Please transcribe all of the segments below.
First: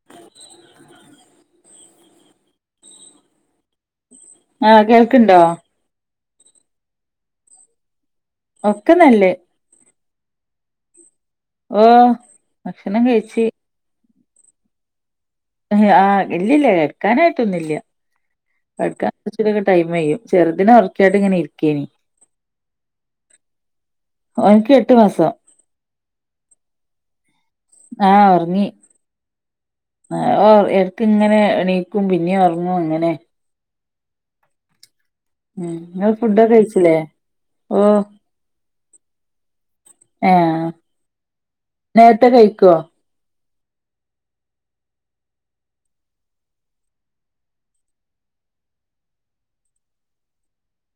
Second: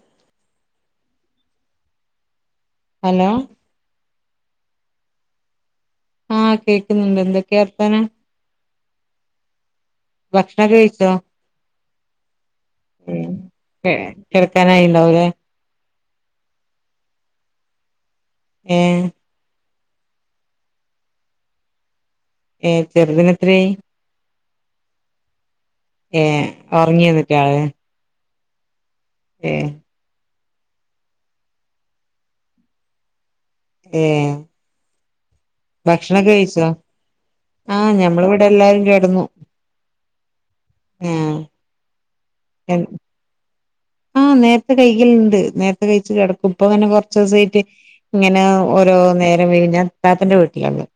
[inaudible] Hello ആഹ് കേൾക്ക്ണ്ടോ? ആഹ് കേക്കുന്നുണ്ട് എന്തൊക്കെ വർത്താനം ഒക്കെ നല്ലെ ഭക്ഷണൊക്കെ കഴിച്ചോ ഓഹ് ഭക്ഷണം കഴിച്ച് കെ കെടക്കാനായിണ്ടാവുലെ? ഏഹ് ആഹ് ഇല്ലില്ല കെട്ക്കാനായിട്ടൊന്നുല്ല്യ കെട്ക ഏഹ് കൊർച്ചുടിയൊക്കെ ടൈമയ്യും ചെർതിനെ ഒർക്കിയാട്ട്ങ്ങനെ ഇര്ക്കേനി ഏഹ് ചെറുത് ന് എത്രെയായി? ഓൻക്ക് എട്ട് മാസം ഏഹ് ഒറങ്ങിയൊന്നിട്ടാള്? ആഹ് ഒറങ്ങി ഏഹ് ആഹ് ഓ എട്ക്ക്ങ്ങ്നെ എണീക്കും പിന്നിം ഒറങ്ങും അങ്ങനെ ഏഹേ ഉം ഇങ്ങള് ഭക്ഷണൊക്കെ ഫുഡൊക്കെ കഴിച്ചോ കഴിച്ചില്ലേ ആഹ് ഓഹ് ഞമ്മള് വെടെല്ലാരും കെട്ന്നു ആഹ് നേര്ത്തെ കഴ് എ [unintelligible] ആഹ് നേര്ത്തെ കൈകല്ണ്ട് നേര്ത്തെ കഴിച്ച് കെടക്കും ഇപ്പൊങ്ങനെ കൊറ്ച്ചൂസായിട്ട് ഇങ്ങനെ ഓരോ നേരം വെയ്കും ഞാ ഇത്താത്തന്റെ വീട്ടിലാള്ളെത്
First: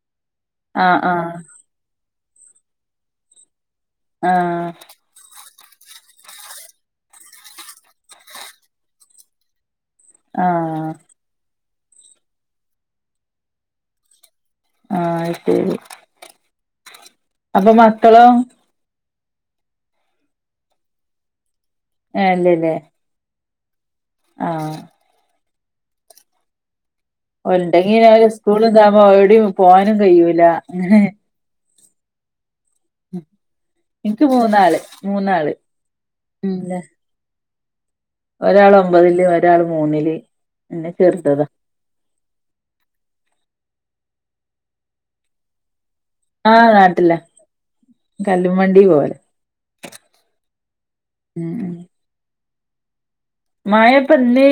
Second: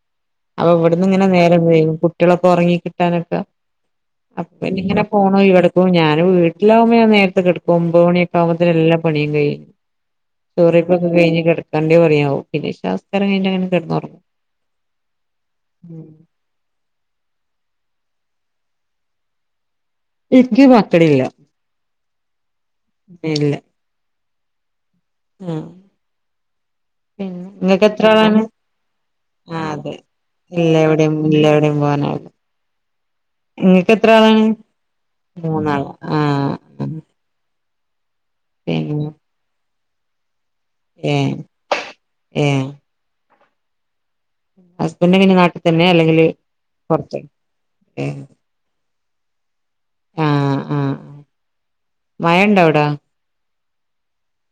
അപ്പൊ ആഹ് ഇവിടന്ന് ഇങ്ങനെ ആഹ് നേരം വൈകും കുട്ടികളൊക്കെ ഉറങ്ങി കിട്ടാനൊക്കെ അപ്പൊ ആഹ് ഇഞ്ഞിങ്ങനെ ഫോണാവിടെക്കും ഞാൻ വീട്ടിലാവുമ്പോ ഞാൻ നേരത്തെ കിടക്കും ഒമ്പത് മണിയൊക്കെ ആകുമ്പത്തേ എല്ലാ പണിയും കഴിയും ആഹ് ചോറയ്പ്പൊക്കെ കഴിഞ്ഞ് കിട കണ്ടേ പറയാമോ പിന്നെ ഇശാസ്കാരം കഴിഞ്ഞിട്ടങ്ങനെ കെടന്ന് ഒറങ്ങും ആഹ് അയ്ശരി അപ്പൊ മക്കളോ ന്ക്ക് മക്കളില്ല ഏഹ് ഇല്ലല്ലേ ഇല്ല ആഹ് ഉം ഓലിണ്ടങ്കി അവര് സ്കൂളന്താവുമ്പോ എവ്ടിം ആഹ് അതെ പോവാനും കഴിയൂല ഇല്ല അങ്ങനെ എവിടെയും ഇല്ല എവ്ടിം പോവാനാവൂല ഇങ്ങക്ക് എത്ര എനിക്ക് ആളാണ് മൂന്നാള് മൂന്നാള് മൂന്നാൾ ആഹ് ഒരാൾ പിന്നെ ഒമ്പതില് ഒരാള് മൂന്നില് പിന്നെ ഏഹ് ചെറുതതാ ഏഹ് ഹസ്ബന്റങ്ങനെ നാട്ടിതന്നെ അല്ലെങ്കിൽ ആഹ് നാട്ടില കല്ലുംവണ്ടി പോവല ആഹ് ആഹ് മഴണ്ടോ അവ്ടാ മഴപ്പ ഇന്ന്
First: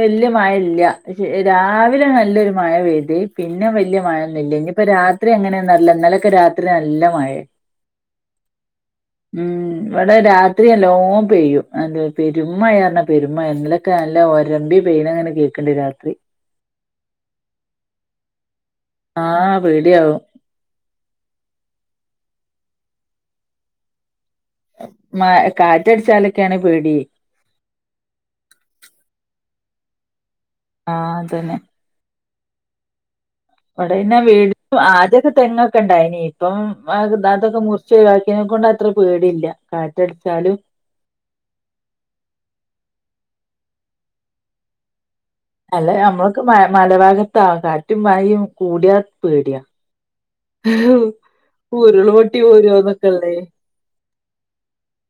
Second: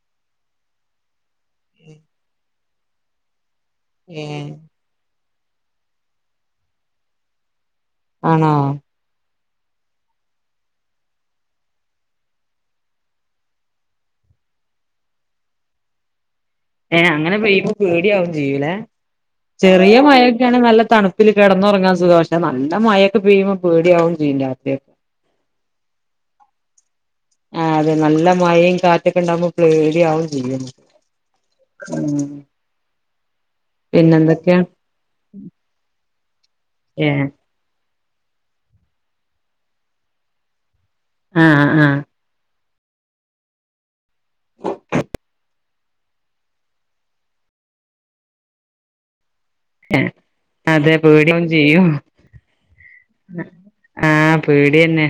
വല്യ മഴ ഇല്ല പക്ഷെ രാവിലെ നല്ലൊരു മഴ പെയ്തി പിന്നെ വല്യ ഏഹ് മഴയൊന്നുല്ല ഇനിയിപ്പോ രാത്രി എങ്ങനെയന്നറില്ല ഇന്നലൊക്കെ രാത്രി നല്ല മഴ ആണോ ഉം ഇവിടെ രാത്രി നല്ലോണം പെയ്യും ആണ്ട് പെരുംമഴയാണ് പെരുംമയ ഇന്നലക്കെ നല്ല ഒരമ്പി പെയ്യന അങ്ങനെ കേക്കണ്ട് രാത്രി ഏഹ് അങ്ങനെ പെയ്യുമ്പോ പേടിയാവും ചെയ്യുല്ലേ ആഹ് ചെറിയ പേടിയാവും മയ നിക്കണേ നല്ല തണുപ്പില് കെടന്നുറങ്ങാൻ സുഖാട്ടോ നല്ല മയൊക്കെ പെയ്യുമ്പോ പേടിയാവും ചെയ്യും രാത്രിയൊക്കെ മാ കാറ്റടിച്ചാലൊക്കെയാണ് പേടി ആഹ് അതെ നല്ല മയെം കാറ്റൊക്കെ ഉണ്ടാവകുമ്പോ പേടിയാവേം ചെയ്യുവല്ലോ ആഹ് അതന്നെ ഉം ഇവിടെന്നെ വീടു പിന്നെന്തൊക്കെയാ ആദ്യൊക്കെ തെങ്ങൊക്കെ ഉണ്ടായിനി ഇപ്പം അതൊ ഏഹ് അതൊക്കെ മുറിച് ച്ച് ഇതാക്കിനെ കൊണ്ട് അത്ര പേടില്ല കാറ്റടിച്ചാലും ആഹ് ആഹ് അല്ല നമ്മളക്ക മ മലഭാഗത്ത കാറ്റും മഴയും കൂടിയാ പേടിയാ ഏഹ് അതെ ആവു പേടിയാവും ചെയ്യും ഊരുൾള് പൊട്ടി പോരുവോന്നക്കല്ലേ ആഹ് പേടിയന്നെ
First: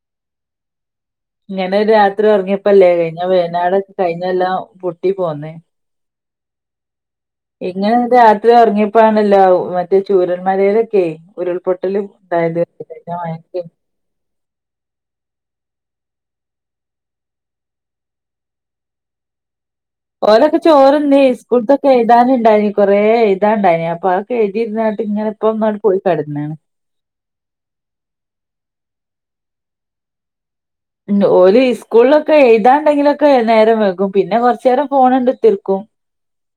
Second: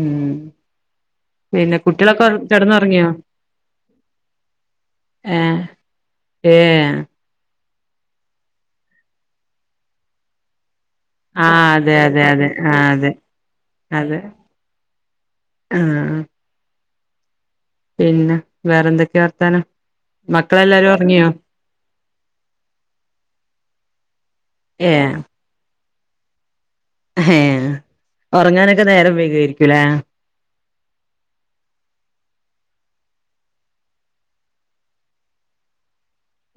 ഉം പിന്നെ ഇങ്ങനെ രാത്രി കുട്ടികളൊക്കെ ഉറങ്ങിയപ്പല്ലേ കിടന്നുറങ്ങിയോ കഴിഞ്ഞ വയ്നാട് കഴിഞ്ഞ കൊല്ലം പൊട്ടി പോന്നേ ഏഹ് ഏഹ് ഇങ്ങനെ രാത്രി ഉറങ്ങിയപ്പോണല്ല മറ്റേ ചൂരൽമലേല് ക്കെ ആഹ് അതെ ഉരുൾപൊട്ടല് അതെ അതെ ഉണ്ടായത് ആഹ് അതെ കയിഞ്ഞ മയക്കെ അതെ ആഹ് പിന്ന വേറെ എന്തൊക്കെയാ വർത്താനം ഓലൊക്കെ മക്കളെല്ലാരും ചോറ്ന്നി ഉറങ്ങിയോ സ്കൂൾത്തൊക്കെ എഴുതാനുണ്ടായിന് കുറേ എഴുതാനുണ്ടായിനി അപ്പൊ അതൊക്കെ എഴുതിയിരുന്നകാട്ടി ഏഹ് ഇങ്ങനെ ഇപ്പം അങ്ങട്ട് പോയി കെടന്നെണ് ഏഹ് ഉറങ്ങാനൊക്കെ നേരം വൈകുവാരിക്കൂലേ ണ്ട് ഓല് സ്കൂളിലൊക്കെ എഴുതാണ്ടെങ്കിലൊക്കെ നേരം വെക്കും പിന്നെ കൊറച്ച് നേരം ഫോണണ്ട് തീർക്കും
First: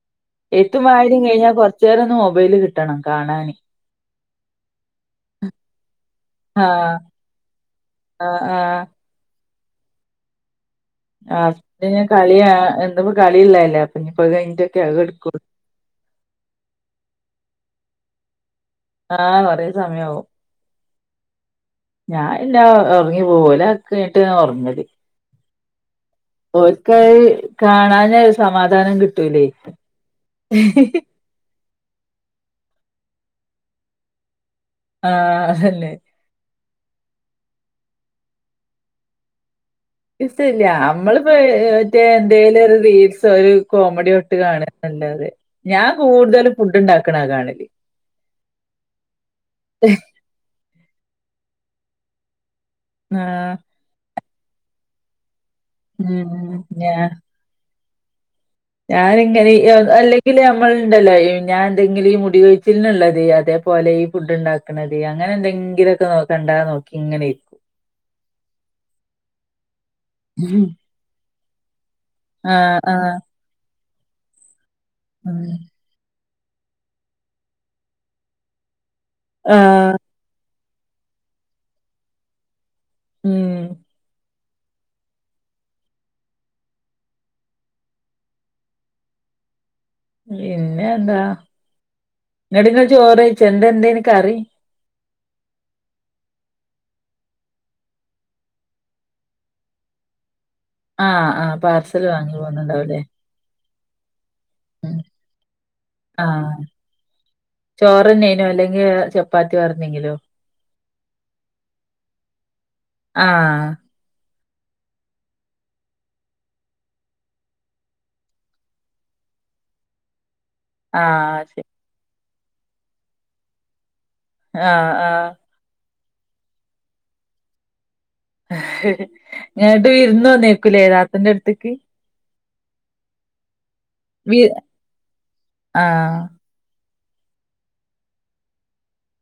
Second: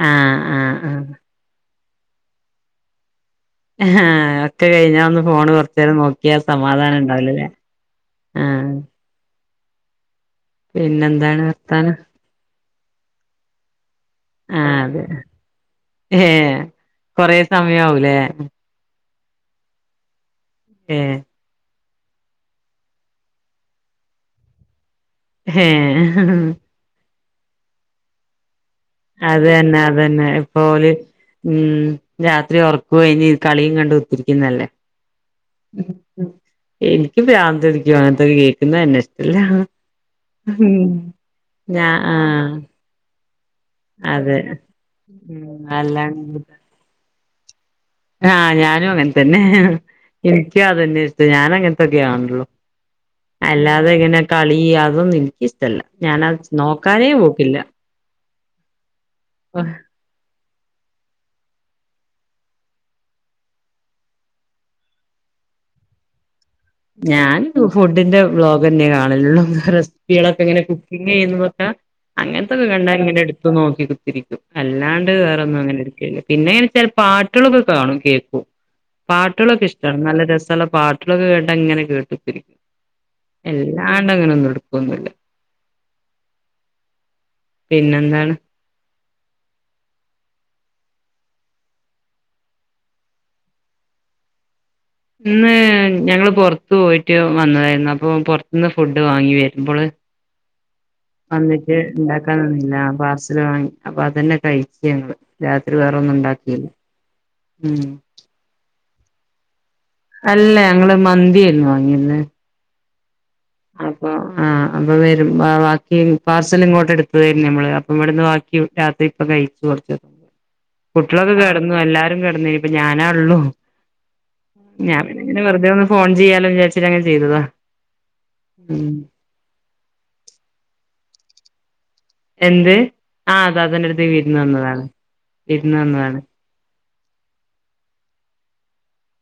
ആഹ് എഴ്ത്തും ആഹ് വായനേം കഴിഞ്ഞാ കൊറച്ചു നേരം ഒന്ന് മൊബൈല് കിട്ടണം കാണാന് ആഹ് അപ്പഴേ ഞാൻ ഒന്ന് ഫോണ് കുറച്ച് നേരം നോക്കിയാ ആഹ് സമാധാനം ഉണ്ടാവിലല്ലേ ആഹ് പിന്നെന്താണ് ആഹ് സ് വർത്താനം പിന്നെ കളിയാ എന്നും ഇപ്പോ കളിയുള്ളെല്ലേ അപ്പൊ ഇഞ്ഞിപ്പോ ആഹ് കഴിഞ്ഞിട്ടൊക്കെ അത് അതെ കെടുക്കുള്ളൂ ഏഹ് കൊറെ സമയാകൂലേ ആഹ് കൊറേ സമയാവും ഏഹ് ഞാൻ പിന്ന ഒറങ്ങി പോകും ഒലാകീട്ട് ഒറങ്ങല് ഏഹ് ഓൽക്ക് അയ്ല് കാണാന ഇഷ്ട സമാധാനം കിട് അതന്നെ അതന്നെ ഇപ്പോ ഓല് ഉം രാത്രി ഒയ്ഞ്ഞ് കളീം കണ്ട് കുത്തിരിക്കുന്നല്ലേ ആഹ് അല്ലെ ഉം ഇനിക്ക് പ്രാന്ത്‌പിടിക്കും അങ്ങനത്തെക്ക കേക്കുന്നന്നെ ഇഷ്ടല്ല ഇസ്തയില്യ നമ്മളിപ്പോ ഞാ മറ്റേ ആഹ് എന്തേലും ഒരു റീൽസോ ഒരു കോമഡി തൊട്ട് അതെ കാണ്‌കാന്നല്ലാതെ ഉം ഞാൻ അല്ലാണ്ട് കൂടുതലും ഫുഡ് ഉണ്ടാക്കണ കാണല് ആഹ് ഞാനും അങ്ങനെ തന്നെ എനിക്കും അതന്നെ ഇഷ്ടം ഞാനും അങ്ങനത്തൊക്കെ കാണുള്ളൂ ആഹ്. അല്ലാതെ ഇങ്ങനെ കളി അതൊന്ന എനിക്ക് ഇഷ് ടല്ല ഞാനത് ഉം. നോക്കാനേ പോക്കില്ല ഞാന് ഇങ്ങനെ ഈ ഓ അല്ലെ ഇല്ലേ നമ്മളുണ്ടല്ലോ ഞാൻ എന്തെങ്കിലുംഈ മുടി കൊഴിച്ചിലിന്നുള്ളത് അതേപോലെ ഈ ഫുഡ് ഉണ്ടാക് ക്കണത് അങ്ങനെന്തെങ്കിലൊക്കെ നോക്കണ്ട നോക്ക് ഞാൻ ഫുഡിന്റെ ബ്ലോഗന്നെ കാണലുള്ളൂ റെസിപ്പികളൊക്കെ ഇങ്ങനെ കുപ് പിന്നെ എന്ന് തൊട്ടാ അങ്ങനത്തൊക്കെ ആഹ് കണ്ടാ ആഹ്. ഇങ്ങനെ എടുത്തു നോക്കി കുത്തിരിക്കും അല്ലാണ്ട് ഉം. വേറൊന്നും അങ്ങനെട്ക്കലില്ല. പിന്നെങ്ങനെച്ച പാട്ടുകളൊക്കെ കാണും കേൾക്കും. പാട്ടുകളൊക്കെ ഇഷ്ട ആഹ്. നല്ല രസല്ല പാട്ടുകളൊക്കെ കേട്ടാങ്ങനെ കേട്ടുത്തിരിക്കും. ഉം. എല്ലാണ്ടങ്ങനൊന്നും എട് ന്നുല്ല പിന്നെന്താണ്? പിന്നെന്താ ന്നിട്ടിന്നെ ചോറയ്ച്ചോ എന്ത എന്തയ്ന് കറി ഇന്ന് ഞങ്ങള് പൊറ്ത്ത് പോയിട്ട് വന്നതായിരുന്നു അപ്പൊ പൊറ്ത്തുന്ന് ഫുഡ് വാങ്ങി വരുമ്പള്. [inaudible] ആഹ് വന്നിട്ട് പാർസല് വാങ്ങി ഇണ്ടാക്കാനെന്നില്ല പോന്നുണ്ടാവുല്ലേ. പാസ് ല് വാങ്ങി അപ്പൊ അതന്നെ ഉം. കഴിച്ചുങ്ങള് രാത്രി വേറൊന്നും ഉണ്ടാക്കീല്ല. ഉഹ് തുന്നൈനോലെ അ് ചപ്പാത്തി വേറെന്തെങ്കിലോ? അല്ല ഞങ്ങൾ മന്തിായയ്രുന്നു വാങ്ങിരുന്നേ. ആഹ് അപ്പൊ ആ അപ്പം വരും ബാക്കി പാർസൽ ഇങ്ങോട്ടെടുത്തതായിരുന്നു നമ്മള് അപ്പം ഇവിടുന്ന് ബാക്കി രാത്രി പ്പ കഴിക്കോർക്ക് [inaudible] കുട്ടികളൊക്കെ ആഹ് ശരി കെട്ന്നു, എല്ലാരും കെട്ന്നു നിപ്പൊ ഞാനാ ഉള്ളു. ആഹ് ഞാൻ ആഹ് പിന്നങ്ങനെ വെറുതെ ഒന്ന് ഫോൺ ചെയ്യാലോ വിചാരിച്ചിട്ടങ്ങനെ ചെയ്തതാ. ഉം ഇങ്ങട്ട് വിരുന്ന് വന്നേക്കൂലേ താത്തൻ്റടുത്ത്ക്ക്? എന്ത്? ആ താത്തന്റെ അടുത്ത്ക്ക് വിരുന്ന് വി വന്നതാണ് വിരുന്ന് വന്നതാണ്. ആഹ്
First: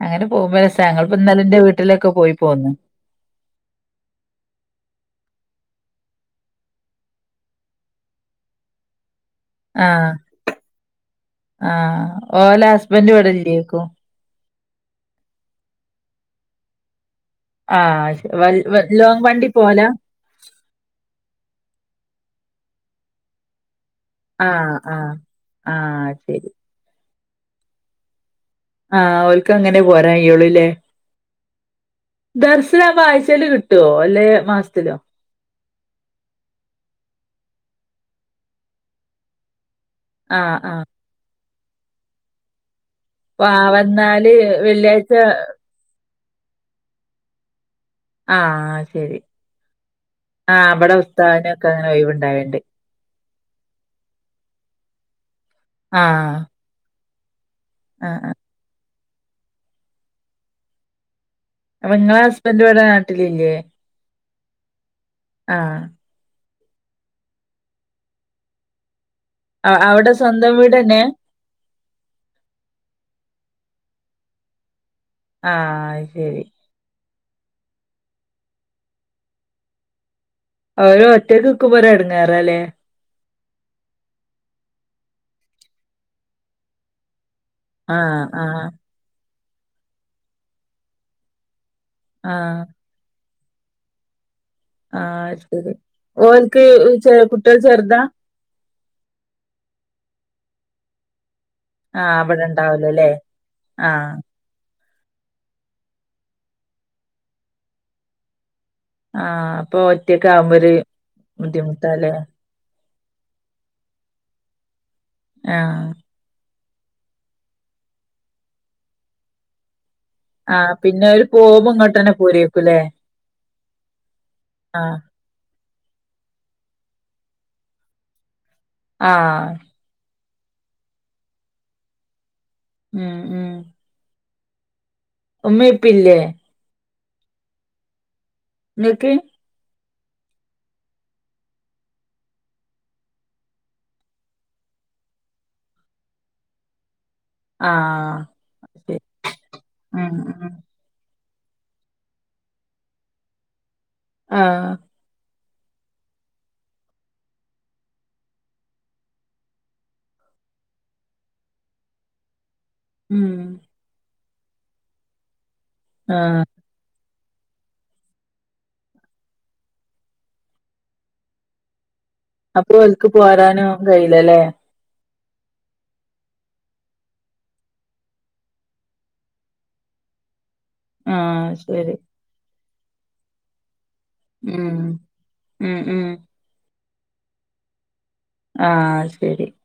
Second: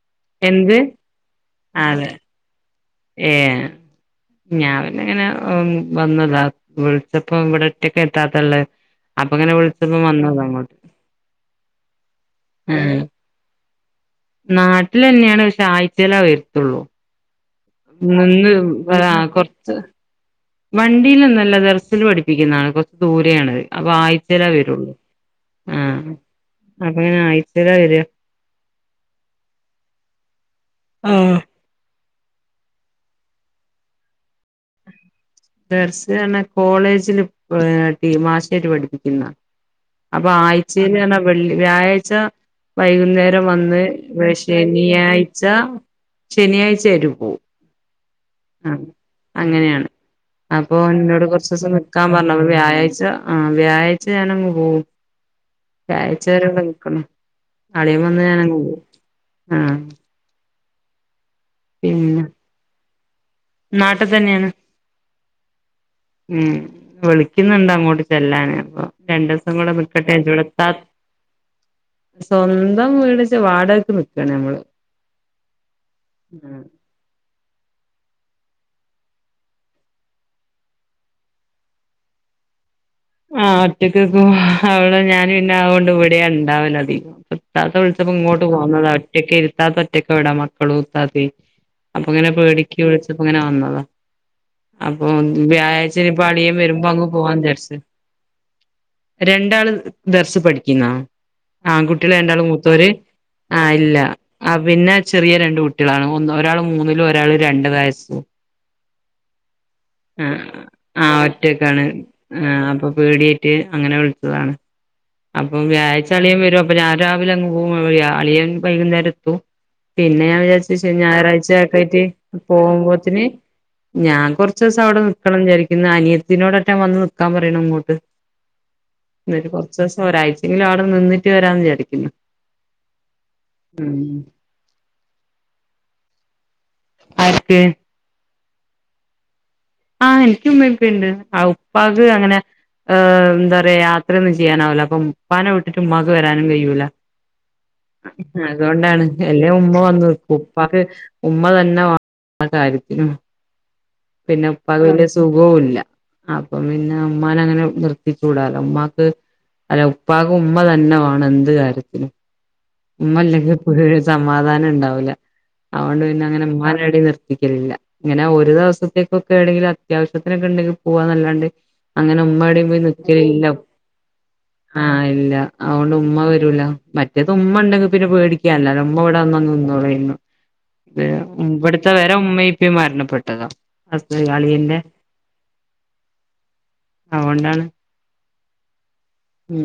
അങ്ങനെ പോവുമ്പോ എന്ത് രസാ ഞങ്ങൾ ഇപൊന്നലെ ഇന്റെ വീട്ടിലൊക്കെ പോയി പോന്നു. ഏഹ് ഞാപിന്നങ്ങനെ വന്നു താ വിൾച്ചപ്പം ഇവിടെ ഒറ്റക്കേറ്റാതള്ള് അപ്പൊങ്ങനെ വിളിച്ചപ്പോ ആഹ് വന്നതാമ്മ. ഇവടില്ലേക്കും നാട്ടിലെന്നെയാണ് പശെ ആഴ്ച്ചേല വരത്തുള്ളൂ. ആഹ് ശ നിന്ന് വൽ വ ലോങ് വണ്ടി കൊർച്ച് പോവലാ വണ്ടീലൊന്നല്ല ദെർസിൽ പഠിപ്പിക്കുന്നാണ്. കൊറ്ച്ച് ദൂരേണ് അപ്പൊ ആഴ് ലാ ആഹ് വരുള്ളൂ ആഹ് ആഹ് അപ്പക്കങ്ങനെ ആഴ്ചയില വര? ആഹ് ഓല്ക്കങ്ങനെ പോരാ കയ്യൊള്ളു ല്ലെ. [unintelligible] ആവുമ്പോ ആഴ്ച്ചേല് കിട്ടോ അല്ലെ മാസത്തിലോ? ദർസിലാർഞ്ഞ കോളേജില് ഏ ടീ [unintelligible] പഠിപ്പിക്കുന്ന അപ്പ ആഹ് ആഹ് ആഴ്ചയിലാണോ വെള് വ്യാഴാഴ്ച വൈകുന്നേരം ആഹ് വന്ന് വെ വന്നാല് വെള്ളിയാഴ്ച ശനിയാഴ്ച ശനിയാഴ്ച അവര് പോവും. ആഹ് അങ്ങനെയാണ്. ആഹ് അപ്പോ ഇബടെ എന്നോട് ഉസ്താദിനൊക്കെ കൊറച്ചൂസം അങ്ങനെ നിക്കാൻ പറഞ്ഞ് അപ്പ ഒഴിവുണ്ടാവേണ്ട് വ്യാഴാഴ്ച ആഹ് വ്യാഴയ്ച ഞാനങ്ങ് പോവും. വ്യാഴായ്ച ആഹ് വരെ ഇവ്ടെ നിക്ക്ണം അളിയൻ ആഹ് വന്നാ ആഹ് ഞാനങ്ങ് പോവും, ആഹ്. അപ്പോ ഇങ്ങളെ ഹസ്ബൻ്റിവിടെ നാട്ടിലില്ലേ? നാട്ട് തന്നെയാണ്. ആഹ് മ് വിളിക്കുന്നുണ്ടങ്ങോട്ട് ചെല്ലാന് അപ്പോ രണ്ട്സ് സം കൂടെ അവിടെ നിക്കട്ടെ സ്വന്തം [unintelligible] വീടെന്നെ സ്വന്തം വീടൊച്ച് വാടകയ്ക്ക് നിക്കാണ് ഞമ്മള്. ആഹ് അയ്ശരി. അവര് ഒറ്റക്ക് നിക്കുമ്പോ ഒരെടെങ്ങാറാല്ലേ? ആഹ് ഒറ്റക്ക് നിക്കുമ്പോ അവ്ടെ ഞാൻ പിന്നാവോണ്ട് ഇവിടെയാ ഇണ്ടാവലധികം. താത്ത വിളിച്ചപ്പോ ആഹ് ഇങ്ങോട്ട് ആഹ് പോന്നതാ, ഒറ്റക്കിരു താത്ത ഒറ്റൊക്കവിടെ മക്കളും താത്തേം. അപ്പങ്ങനെ ആഹ് പേടിക്ക് വിളിച്ചപ്പോങ്ങനെ വന്നത. അപ്പോ ആഹ് അത് ശരി വ്യാഴാഴ്ച ഇനിപ്പ അളിയൻ ഓൽക്ക് വരുമ്പോ അങ്ങ് ചെ പോവാന്ന് കുട്ടികൾ വിചാരിച്ച്. ചെറുതാ രണ്ടാള് ദർശി പഠിക്ക്ന്നാ. ആൺകുട്ടികള് ആഹ് ഇവിടെ രണ്ടാളും മൂത്തോര്, ഇണ്ടാവൂലല്ലേ ആഹ് ഇല്ല. ആഹ് പിന്നെ ചെറിയ രണ്ട് കുട്ടികളാണ്, ഒന്ന്‌ ഒരാള് മൂന്നിലും ഒരാള് രണ്ട് വയസും. ആഹ് അപ്പോ ഒറ്റക്കാമ്പോ ഒര് ആഹ് ഒറ്റക്കാണ് ബുദ്ധിമുട്ടാല്ലേ. ആഹ് അപ്പ പേടിയായിട്ട് അങ്ങനെ വിളിച്ചതാണ്. അപ്പം ആഹ് വ്യാഴാഴ്ച അളിയൻ വെരും, അപ്പ ഞാൻ രാവിലെ അങ്ങ് പോവും, അളിയൻ വൈകുന്നേരത്തും. പിന്നെ ഞാൻ ആഹ് വിചാരിച്ച് ശനി പിന്നെ ഓര് ഞായറാഴ്ച പോകുമ്പോ ഇങ്ങോട്ടന്നെ [unintelligible] പോരേക്കുല്ലേ പോമ്പത്തിന് ഞാൻ ആഹ് കൊറച്ചുസവിടെ നി ക്കണം വിചാരിക്കുന്നു, അനിയത്തിനോടറ്റാ വന്ന് നിക്കാൻ പറയണം അങ്ങോട്ട്, എന്നിട്ട് ആഹ് പൊർ ച്ചൂസം ഒരാഴ്ചെങ്കിലും അവിടെ നിന്നിട്ട് വരാന്ന് വിചാരിക്കുന്നു. മ് മ് മ് ഉമ്മേ ഇപ്പേല്ലേ? ആർക്ക്‌? നിങ്ങക്ക്‌. ആഹ് എനിക്ക് ഉമ്മേ ഉപ്പേണ്ട് ആഹ് ഉപ്പാക്ക് അങ്ങനെ ഏഹ് എന്താ പറയാ യാത്രയൊന്നും ചെയ്യാനാവില്ല, അപ്പം ഉപ്പാനെ വിട്ടിട്ട് ഉമ്മാക്ക് വെരാനും കഴിയൂല. ആഹ് ശരി അതുകൊണ്ടാണ് ഇല്ലേ ഉമ്മ വന്ന് ഉം ‌നിക്കും ഉം ഉപ്പാക്ക് ഉമ്മ തന്നെ വാ കാര്യത്തിനും പിന്നെ ആഹ് ഉപ്പാക്ക് വെല്യ സു സുഖോല്ല, അപ്പം പിന്നെ ഉമ്മാനങ്ങനെ നിർത്തിക്കൂടാല്ലോ ഉമ്മാക്ക് അല്ല ഉപ്പാക്ക് ഉമ്മ തന്നെ വാണം എന്ത് കാര്യത്തിനും. ഉമ്മ ഉം ഇല്ലങ്കി എപ്പോഴൊരു സമാധാനണ്ടാവുല്ല, അതുകൊണ്ട് പിന്നെ ആഹ് അങ്ങനെ ഉമ്മാനെടിയെ നിർത്തിക്കലില്ല. ഇങ്ങനെ ഒരു ദിവസത്തേക്കൊക്കെ എവിടെങ്കിലും അത്യാവിശ്യത്തിനൊക്കെ ഇണ്ടെങ്കിൽ പോവാന്നല്ലാണ്ട് അങ്ങനെ ഉ [unintelligible] പോരാനും കഴിയില്ലല്ലേ? ആഹ് ഇല്ല അതുകൊണ്ട് ഉമ്മ വരൂല മറ്റേ ഉമ്മണ്ടെങ്കി പിന്നെ പേടിക്കാനില്ല, ഉമ്മ ഇവിടെ വന്ന് നിന്നോളുവായിരുന്നു, ആഹ് ഇവ്ട്ത്തെ ശരി വേ ന്റെ ഉമ്മേം ഇപ്പേം മരണപ്പെട്ടത, ഹസ്ബ ഉം അളിയന്റെ ഉം ഉം അത് കൊണ്ടാണ്. ആഹ് അയ്ശെരി. മ്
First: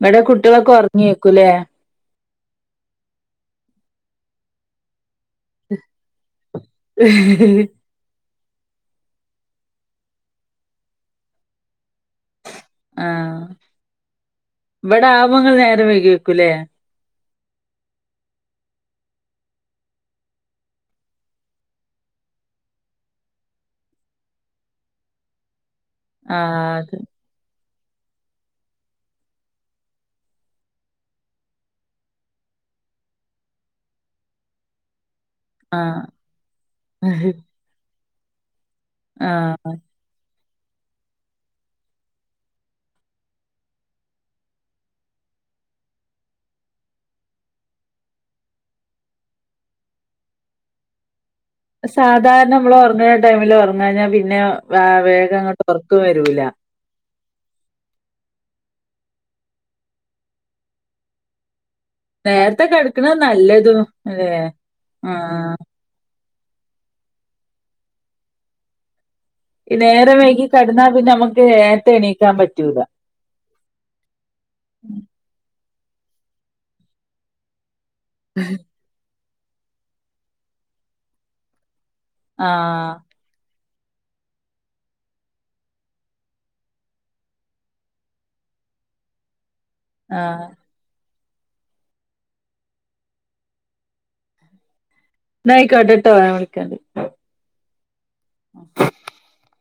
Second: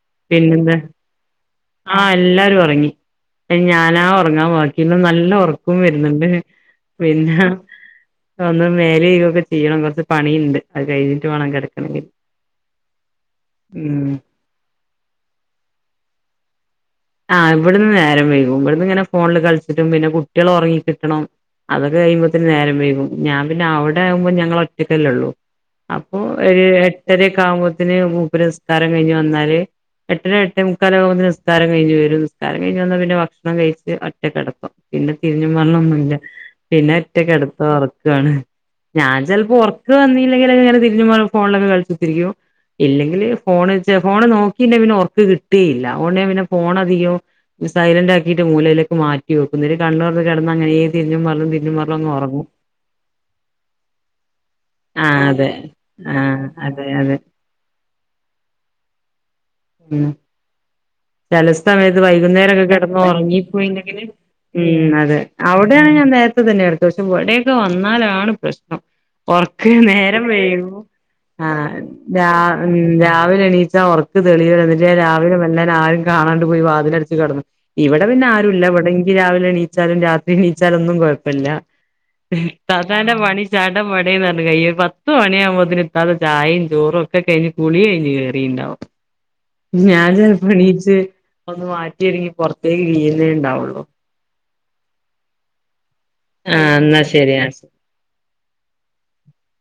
ഇവടെ കുട്ടികൾക്കൊറങ്ങിയെക്കൂലേ? ആഹ് എല്ലാരു ഒറങ്ങി ഇനി ഞാനാ ഒറങ്ങാൻ ബാക്കിന്ന്‌ നല്ല ഒറ ക്കും വെരുന്നുണ്ട് പിന്ന ഒന്ന് മേലഴുകൊക്കെ ചെയ്യണം കൊറച്ച് പണിയിണ്ട് അത് കഴിഞ്ഞിട്ട് വേണം കെടക്കണങ്കിൽ. ആഹ് ഇവിടാമ്പങ്ങൾ നേരം വൈകി ഏക്കൂല്ലേ? ആഹ് ഇവിടന്ന് നേരം വൈകും ഇവിടന്നിങ്ങനെ ഫോണില് കളിച്ചിട്ടും പിന്നെ കുട്ടികളൊറങ്ങി കിട്ടണം. അതൊക്കെ കഴിയ്മ്പത്തേനും നേരം വൈകും ഞാൻ പിന്നെ അവിടെ ആകുമ്പ ഞങ്ങളറ്റക്കല്ലേള്ളു. അപ്പൊ ഒര് ആഹ് അത് എട്ടര ക്കാവുമ്പതെന് മൂപ്പര് സ്കാരം കഴിഞ്ഞ് വന്നാല് എട്ടര എട്ടേമുക്കാലാവുമ്പ സ്കാര വേണ്ടി വരും നിസ്കാരം കഴിഞ്ഞ് വന്നാ പിന്നെ ഭക്ഷണം കഴിച്ച് ഒറ്റക്കെടപ്പം. പിന്നെ തിരിഞ്ഞും മറിഞ്ഞൊന്നുല്ല പിന്നെ ആഹ് റ്റക്കെടത്തൊറക്കോവാണ്. ഞാൻ ചെൽപ്പോ ആഹ് ഒറക്ക് വന്നില്ലെങ്കിലെങ്ങാനും തിരിഞ്ഞും മ ഫോണിലൊക്കെ കളിക്കുത്തിരിക്കും. ഇല്ലെങ്കില് ഫോണ് ഫോണ് നോക്കില്ലേ പിന്നെ ഒർക്ക് കിട്ടിയില്ല ഓണ്ട് ഞാൻ പിന്നെ ഫോണധികോ ഇത് സൈലന്റാക്കിട്ട് മൂലേലേക്ക് മാറ്റി വെക്കുന്ന കണ്ണൂർന്ന് കെടന്ന അങ്ങനേ തിരിഞ്ഞും മറിഞ്ഞും തിരി സാധാരണ മ്മളൊറങ്ങണ ടൈമില് ഒറങ്ങാഞ്ഞാ പിന്നെ വേഗങ്ങോട്ട് ഒറക്കവരൂല. അതെയതെ ഉം ചെലസ്തമേത്ത് വൈകുന്നേരൊക്കെ നേരത്തെ കെടക്കണ നല്ലതും കെടന്നൊറങ്ങിപ്പോയിണ്ടെങ്കില് അല്ലെ ഉം അതെ ആഹ് അവടെയാണങ്കി ഞാൻ നേരത്തെതന്നെ കെട ടുത്ത വർഷം ഇവടെയക്കെ വന്നാലാണ് പ്രശ്നം. ഉറക്ക് ഈ നേരം വൈകി വെയ്കും കടന്നാ പിന്നെ നമുക്ക് ആ നേരത്തെ എണീക്കാൻ പറ്റൂല. രാവി രാവിലെ എണീറ്റ ഒറ ത് തെളിയാൻ എന്നിട്ട ഉം രാവിലെ മേല്ലന്നെ ആരും കാണാണ്ട് പോയി വാതില അടച്ച് കിടന്നു ഇവിടെ പിന്നെ ആരും ഇല്ല ഇവിടെ രാവിലെ എണീച്ചാലും രാത്രി എണീച്ചാലോന്നും കുഴപ്പില്ല ആഹ് താത്താന്റെ പണി ചടംപടെന്ന് പറഞ്ഞു കഴിയും പത്ത് മണിയാകുമ്പോത്തിനും ഇത്താതെ ചായയും ചോറും ഒക്കെ കഴിഞ്ഞു കുളി കഴിഞ്ഞ് കെറിണ്ടാവും ഞാൻ ആഹ് ചെൽപോ ഒന്ന് മാറ്റിരിങ്ങി പുറത്തേക്ക് കീയുന്നെ ഉണ്ടാവുള്ളു ന്നായിക്കോട്ടെ ആഹ് എന്നാ ശരിയാ [inaudible]